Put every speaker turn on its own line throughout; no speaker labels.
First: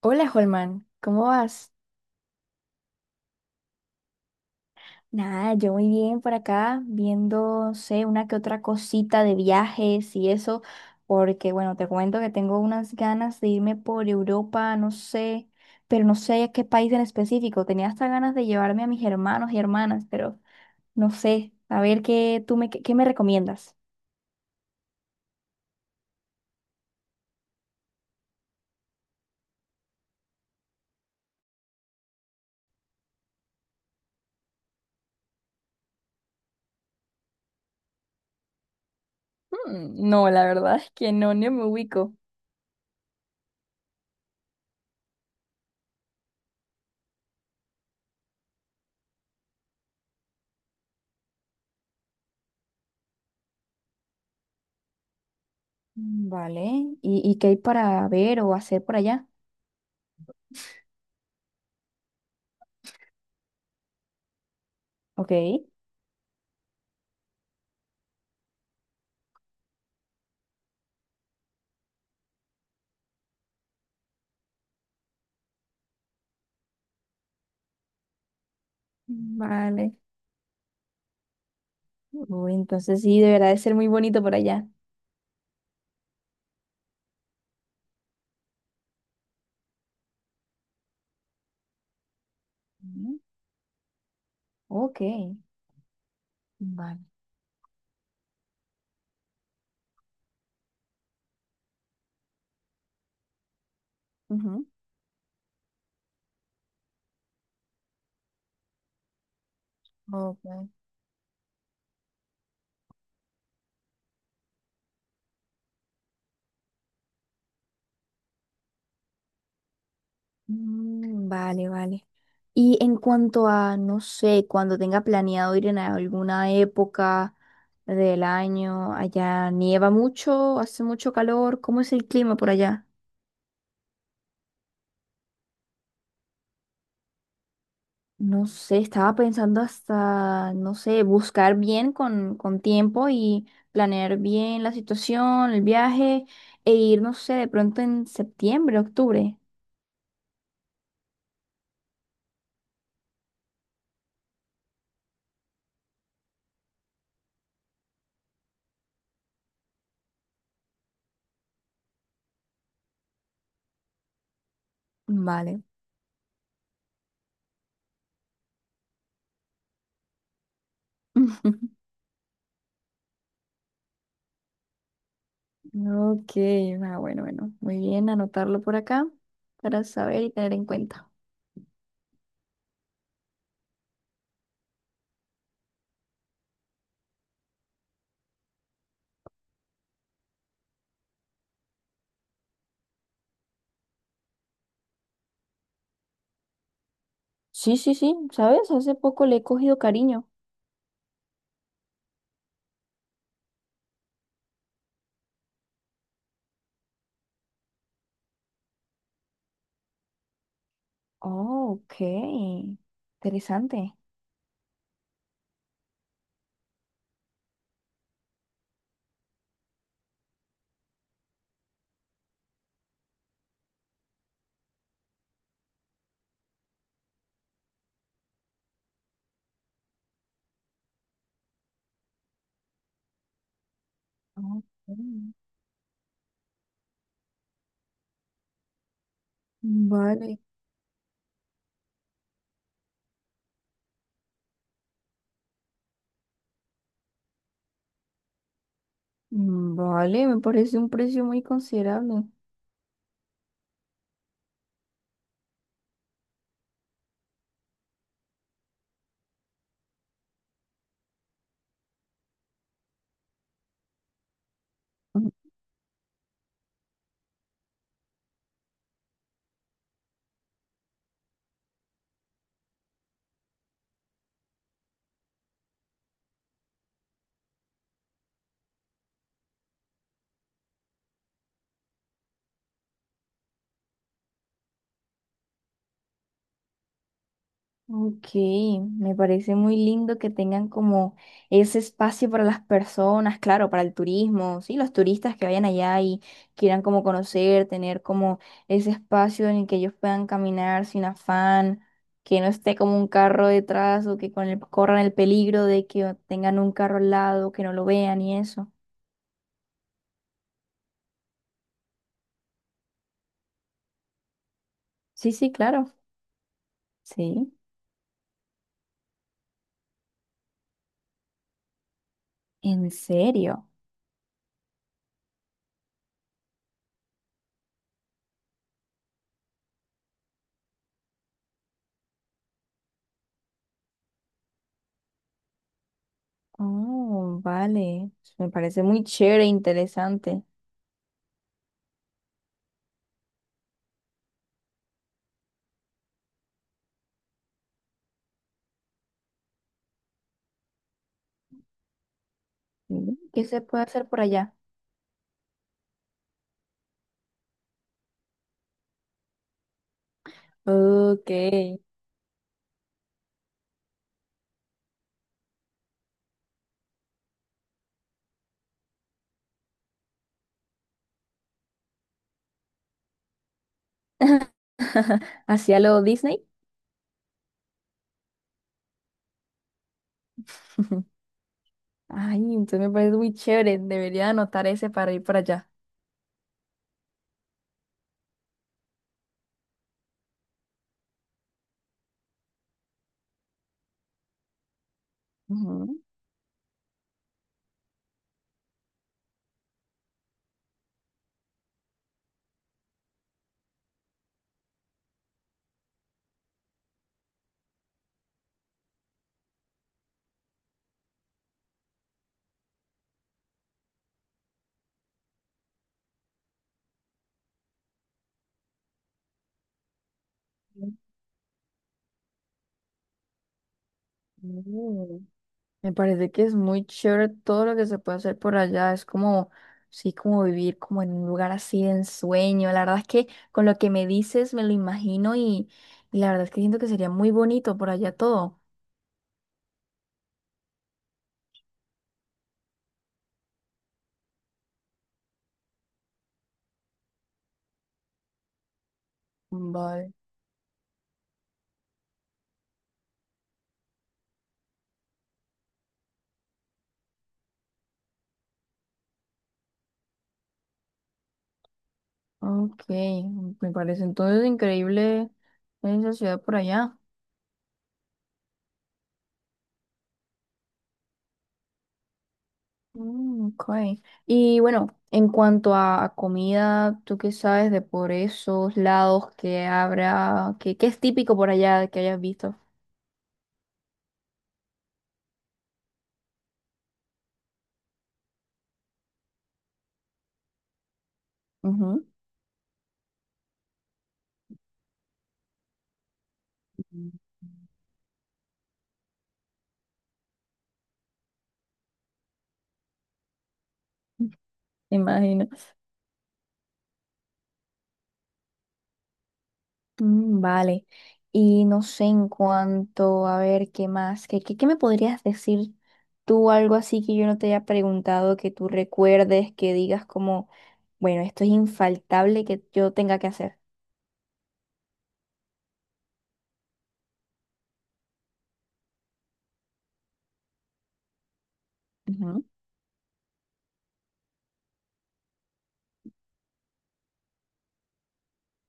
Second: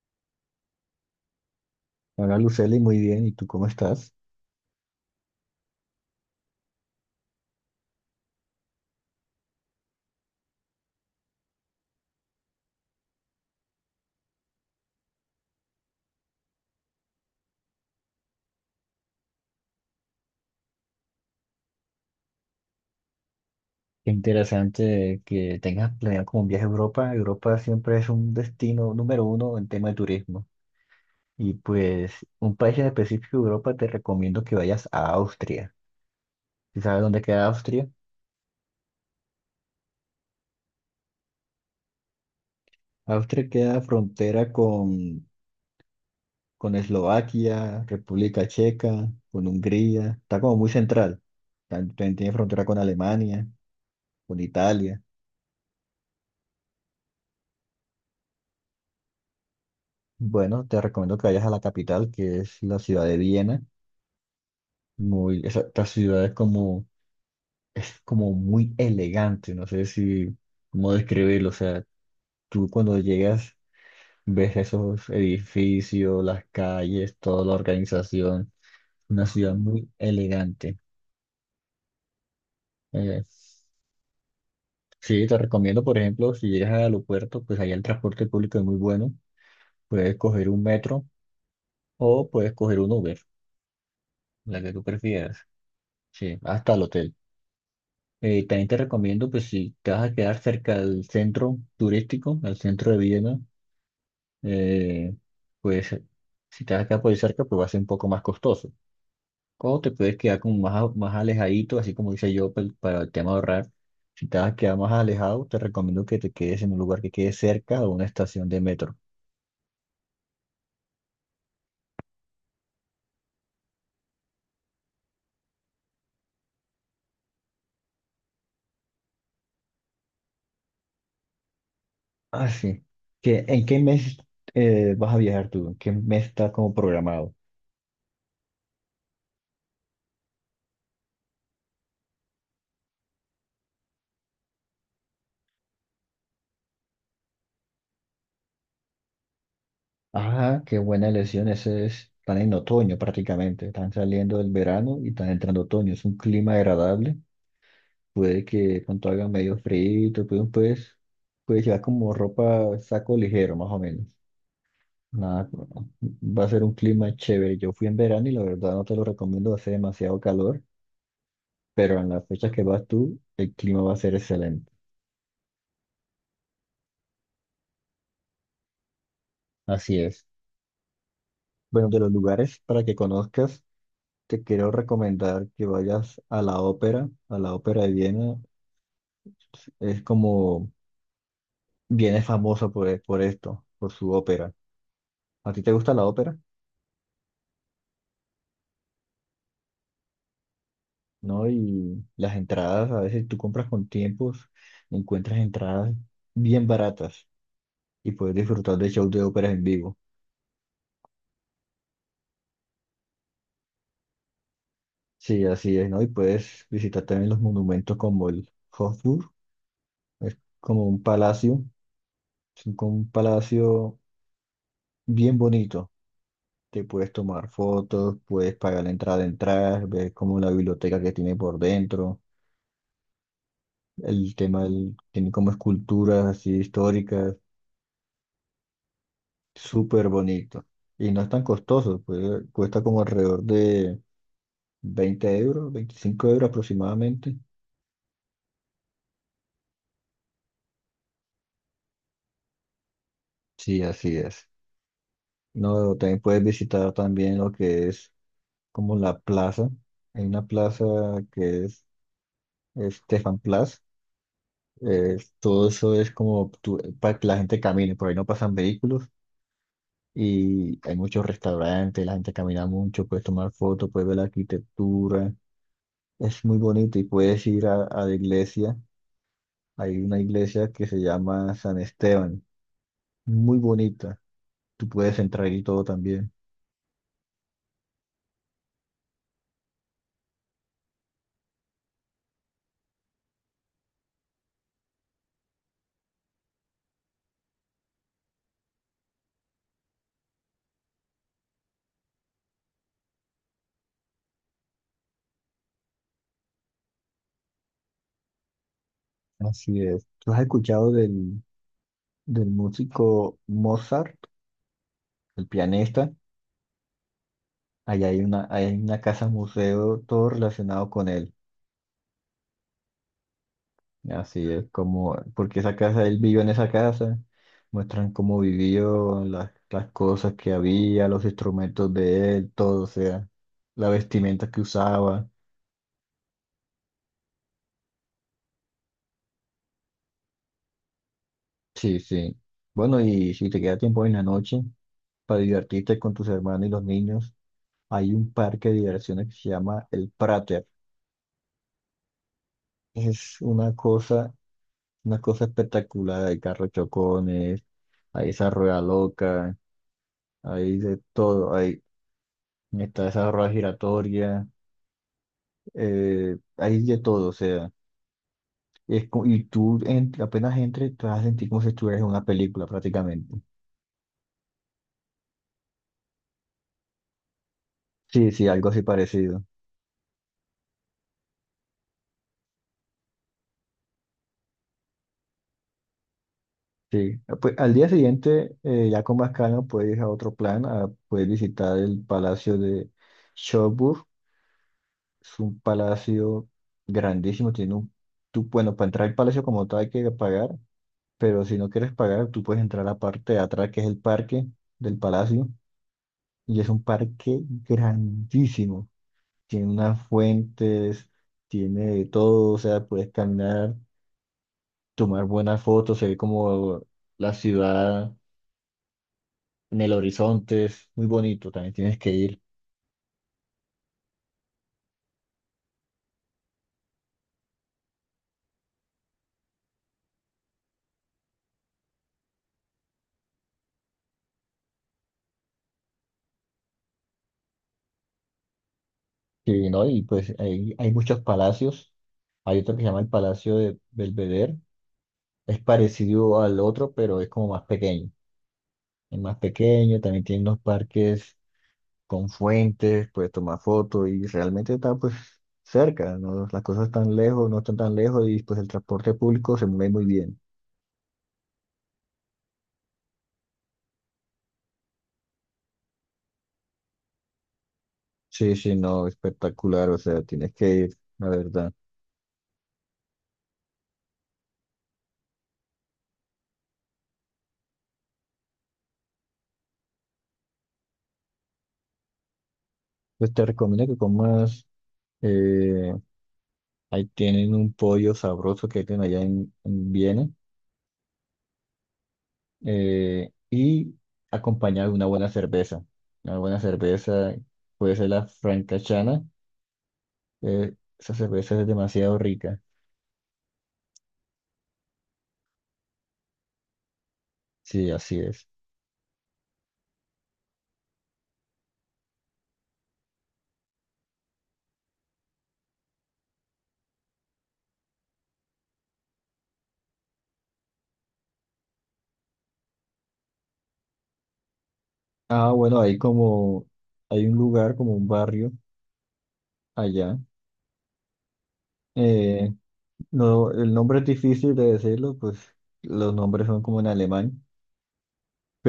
Hola, Holman, ¿cómo vas?
Hola Lucely, muy bien. ¿Y tú cómo estás?
Nada, yo muy bien por acá, viendo, no sé, una que otra cosita de viajes y eso, porque bueno, te cuento que tengo unas ganas de irme por Europa, no sé, pero no sé a qué país en específico. Tenía hasta ganas de llevarme a mis hermanos y hermanas, pero no sé, a ver qué tú me, qué me recomiendas.
Qué interesante que tengas planeado como un viaje a Europa. Europa siempre es un destino número uno en tema de turismo. Y pues un país en específico de Europa te recomiendo que vayas a Austria. ¿Sí sabes dónde queda Austria?
No, la verdad es que no, ni me ubico.
Austria queda frontera con Eslovaquia, República Checa, con Hungría. Está como muy central. También tiene frontera con Alemania, con Italia.
Vale, ¿y qué hay para ver o hacer por allá?
Bueno, te recomiendo que vayas a la capital, que es la ciudad de Viena muy, esa,
Ok.
esta ciudad es como muy elegante, no sé si, cómo describirlo, o sea, tú cuando llegas ves esos edificios, las calles, toda la organización, una ciudad muy
Vale.
elegante.
Uy, entonces sí,
Eh,
deberá de ser muy bonito por allá.
sí, te recomiendo, por ejemplo, si llegas al aeropuerto, pues allá el transporte público es muy bueno, puedes coger un metro o puedes coger un Uber,
Ujú.
la que tú
Ok,
prefieras, sí, hasta el
vale.
hotel. También te recomiendo, pues si te vas a quedar cerca del centro turístico, al centro de Viena,
Ujú.
eh, pues si te vas a quedar por ahí cerca, pues va a ser un poco más costoso. O te puedes quedar
Ok.
como más, más alejadito, así como dice yo, para el tema de ahorrar. Si te vas a quedar más alejado, te recomiendo que te quedes en un lugar que quede cerca de una estación de metro.
Mm, vale, vale. Y en cuanto a, no sé, cuando tenga planeado ir en alguna época del año, allá nieva mucho, hace mucho calor, ¿cómo es el clima
Ah,
por
sí.
allá?
¿En qué mes vas a viajar tú? ¿En qué mes está como programado?
No sé, estaba pensando hasta, no sé, buscar bien con tiempo y planear bien la situación, el viaje, e ir, no sé, de pronto en septiembre, octubre.
Ah, qué buena elección. Ese es, están en otoño prácticamente. Están saliendo del verano y están entrando otoño. Es un clima agradable. Puede que cuanto haga medio frío, pues, puedes llevar como ropa, saco ligero, más o menos. Nada,
Vale.
va a ser un clima chévere. Yo fui en verano y la verdad no te lo recomiendo, hace demasiado calor, pero en las fechas que vas tú, el clima va a ser excelente.
Ok, ah, bueno, muy bien, anotarlo por acá para
Así
saber
es.
y tener en cuenta.
Bueno, de los lugares para que conozcas, te quiero recomendar que vayas a la ópera de Viena. Es como, bien es famoso por, e, por esto, por su ópera. ¿A ti te gusta la ópera?
Sí, sí, sí, ¿sabes? Hace poco le he cogido cariño.
¿No? Y las entradas, a veces tú compras con tiempos, encuentras entradas bien baratas y puedes disfrutar de shows de óperas en vivo.
Oh, ok, interesante.
Sí, así es, ¿no? Y puedes visitar también los monumentos como el Hofburg, es como un palacio, como un palacio bien bonito. Te puedes tomar fotos, puedes pagar la entrada de entrar, ves como la biblioteca que tiene por dentro.
Ok.
Tiene como esculturas así históricas, súper
Vale.
bonito. Y no es tan costoso, pues cuesta como alrededor de 20 euros, 25 euros aproximadamente.
Mm, vale, me parece un precio muy considerable.
Sí, así es. No, también puedes visitar también lo que es como la plaza. Hay una plaza que es Stefan Plaza. Todo eso es como para que la gente camine, por ahí no pasan vehículos y hay muchos restaurantes, la gente camina mucho, puedes tomar fotos, puedes ver la arquitectura. Es muy bonito y puedes ir a la iglesia. Hay una iglesia que se llama San Esteban, muy bonita. Tú puedes entrar y todo también.
Ok, me parece muy lindo que tengan como ese espacio para las personas, claro, para el turismo, sí, los turistas que vayan allá y quieran como conocer, tener como ese espacio en el que ellos puedan caminar sin afán, que no esté como un carro detrás o que con el, corran el peligro de que tengan un carro al lado, que no lo vean y eso.
Así es. ¿Tú has escuchado del músico Mozart,
Sí,
el
sí, claro.
pianista?
Sí,
Allá hay hay una casa museo, todo relacionado con él.
en serio.
Así es como, porque esa casa, él vivió en esa casa, muestran cómo vivió, las cosas que había, los instrumentos de él, todo, o sea, la vestimenta que usaba.
Oh, vale. Me parece muy chévere e interesante.
Sí, sí. Bueno, y si te queda tiempo en la noche para divertirte con tus hermanos y los niños, hay un parque de diversiones que se llama el Prater.
Mm.
Es
¿Qué se puede hacer por allá?
una cosa espectacular. Hay carros chocones, hay esa rueda loca, hay de
Ok.
todo. Hay, está esa rueda giratoria, hay de todo. O sea, y apenas entres, te vas a sentir como si estuvieras en una película prácticamente.
¿Hacia lo Disney?
Sí, sí, algo así parecido.
Ay, entonces me parece muy chévere. Debería anotar ese para ir para allá.
Sí, ah, pues al día siguiente, ya con más calma, puedes ir a otro plan, a poder visitar el Palacio de Schönburg. Es un
Ujú.
palacio grandísimo, tiene un... Tú, bueno, para entrar al palacio como tal hay que pagar, pero si no quieres pagar, tú puedes entrar a la parte de atrás, que es el parque del palacio, y es un parque grandísimo. Tiene unas fuentes, tiene de todo, o sea, puedes caminar, tomar buenas fotos, se ve como la ciudad en el horizonte, es muy bonito, también tienes que ir.
Mm. Me parece que es muy chévere todo lo que se puede hacer por allá. Es como, sí, como vivir como en un lugar así de ensueño. La verdad es que con lo que me dices me lo imagino y la verdad es que siento que sería muy bonito por allá todo.
Sí, ¿no? Y pues hay muchos palacios. Hay otro que se llama el Palacio de Belvedere. Es parecido al otro, pero es como más pequeño. Es más pequeño,
Vale.
también tiene unos parques con fuentes, puedes tomar fotos y realmente está pues cerca, ¿no? Las cosas están lejos, no están tan lejos y pues el transporte público se mueve muy bien.
Ok, me parece entonces increíble esa ciudad por allá.
Sí, sí, no, espectacular, o sea, tienes que ir, la verdad.
Mm, okay. Y bueno, en cuanto a comida, ¿tú qué sabes de por esos lados que habrá, que es típico por allá que hayas visto?
Pues te recomiendo que comas eh, ahí tienen un pollo sabroso que tienen allá en Viena,
Ujú.
y acompañado de una buena cerveza. Una buena
Mm.
cerveza puede ser la francachana. Esa cerveza es demasiado rica.
Me imagino.
Sí, así es.
Mm, vale. Y no sé en cuanto a ver qué más, ¿qué me podrías decir tú algo así que yo no te haya preguntado, que tú recuerdes, que digas como, bueno, esto es infaltable que yo tenga que hacer?
Ah, bueno, hay como, hay un lugar, como un barrio allá.
Ujú.
eh, no, el nombre es difícil de decirlo, pues los nombres son como en alemán,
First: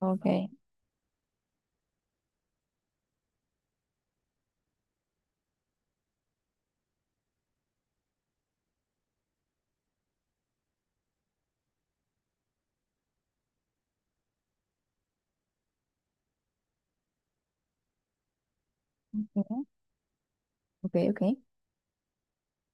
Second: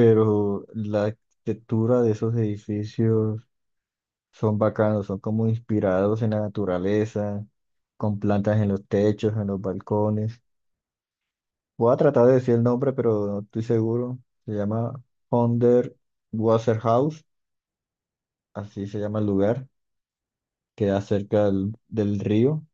Ok.
la arquitectura de esos edificios son bacanos, son como inspirados en la naturaleza, con plantas en los techos, en los balcones. Voy a tratar de decir el nombre, pero no estoy seguro. Se llama Honder Wasserhaus, así se llama el lugar.
Ujú. Ok,
Queda
ok.
cerca del río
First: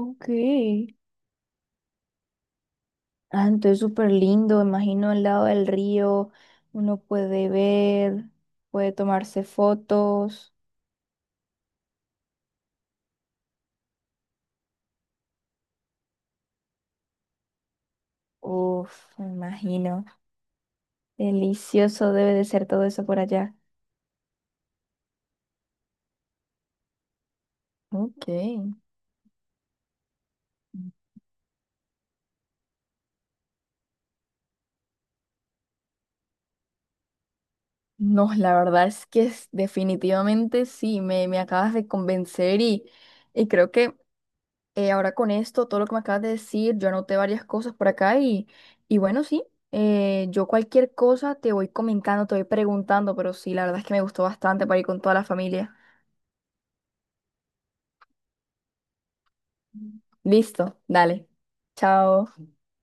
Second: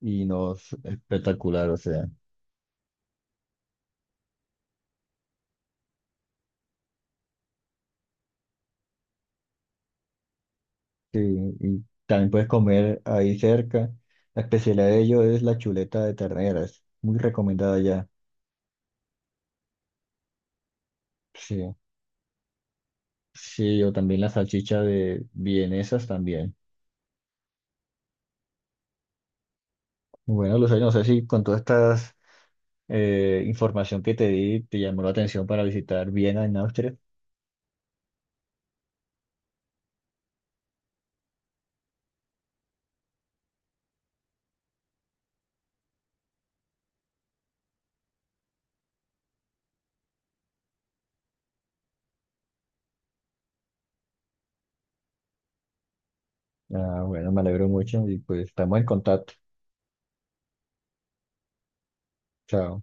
y
Ok.
no es espectacular, o sea.
Ah, entonces súper lindo, imagino al lado del río, uno puede ver, puede tomarse fotos.
Sí, y también puedes comer ahí cerca. La especialidad de ellos es la chuleta de ternera, es muy recomendada ya.
Uf, me imagino.
Sí,
Delicioso debe de ser todo eso por allá.
sí, o también la salchicha de vienesas también.
Ok.
Bueno, Lucía, no sé si con toda esta información que te di te llamó la atención para visitar Viena en Austria.
No, la verdad es que es- definitivamente sí, me acabas de convencer y creo que eh, ahora con esto, todo lo que me acabas de decir, yo anoté varias cosas por acá y bueno, sí, yo cualquier cosa te voy comentando, te voy preguntando, pero sí, la verdad es que me gustó bastante para ir con toda la familia.
Ah, bueno, me alegro mucho y pues estamos en contacto.
Listo, dale. Chao.
Chao.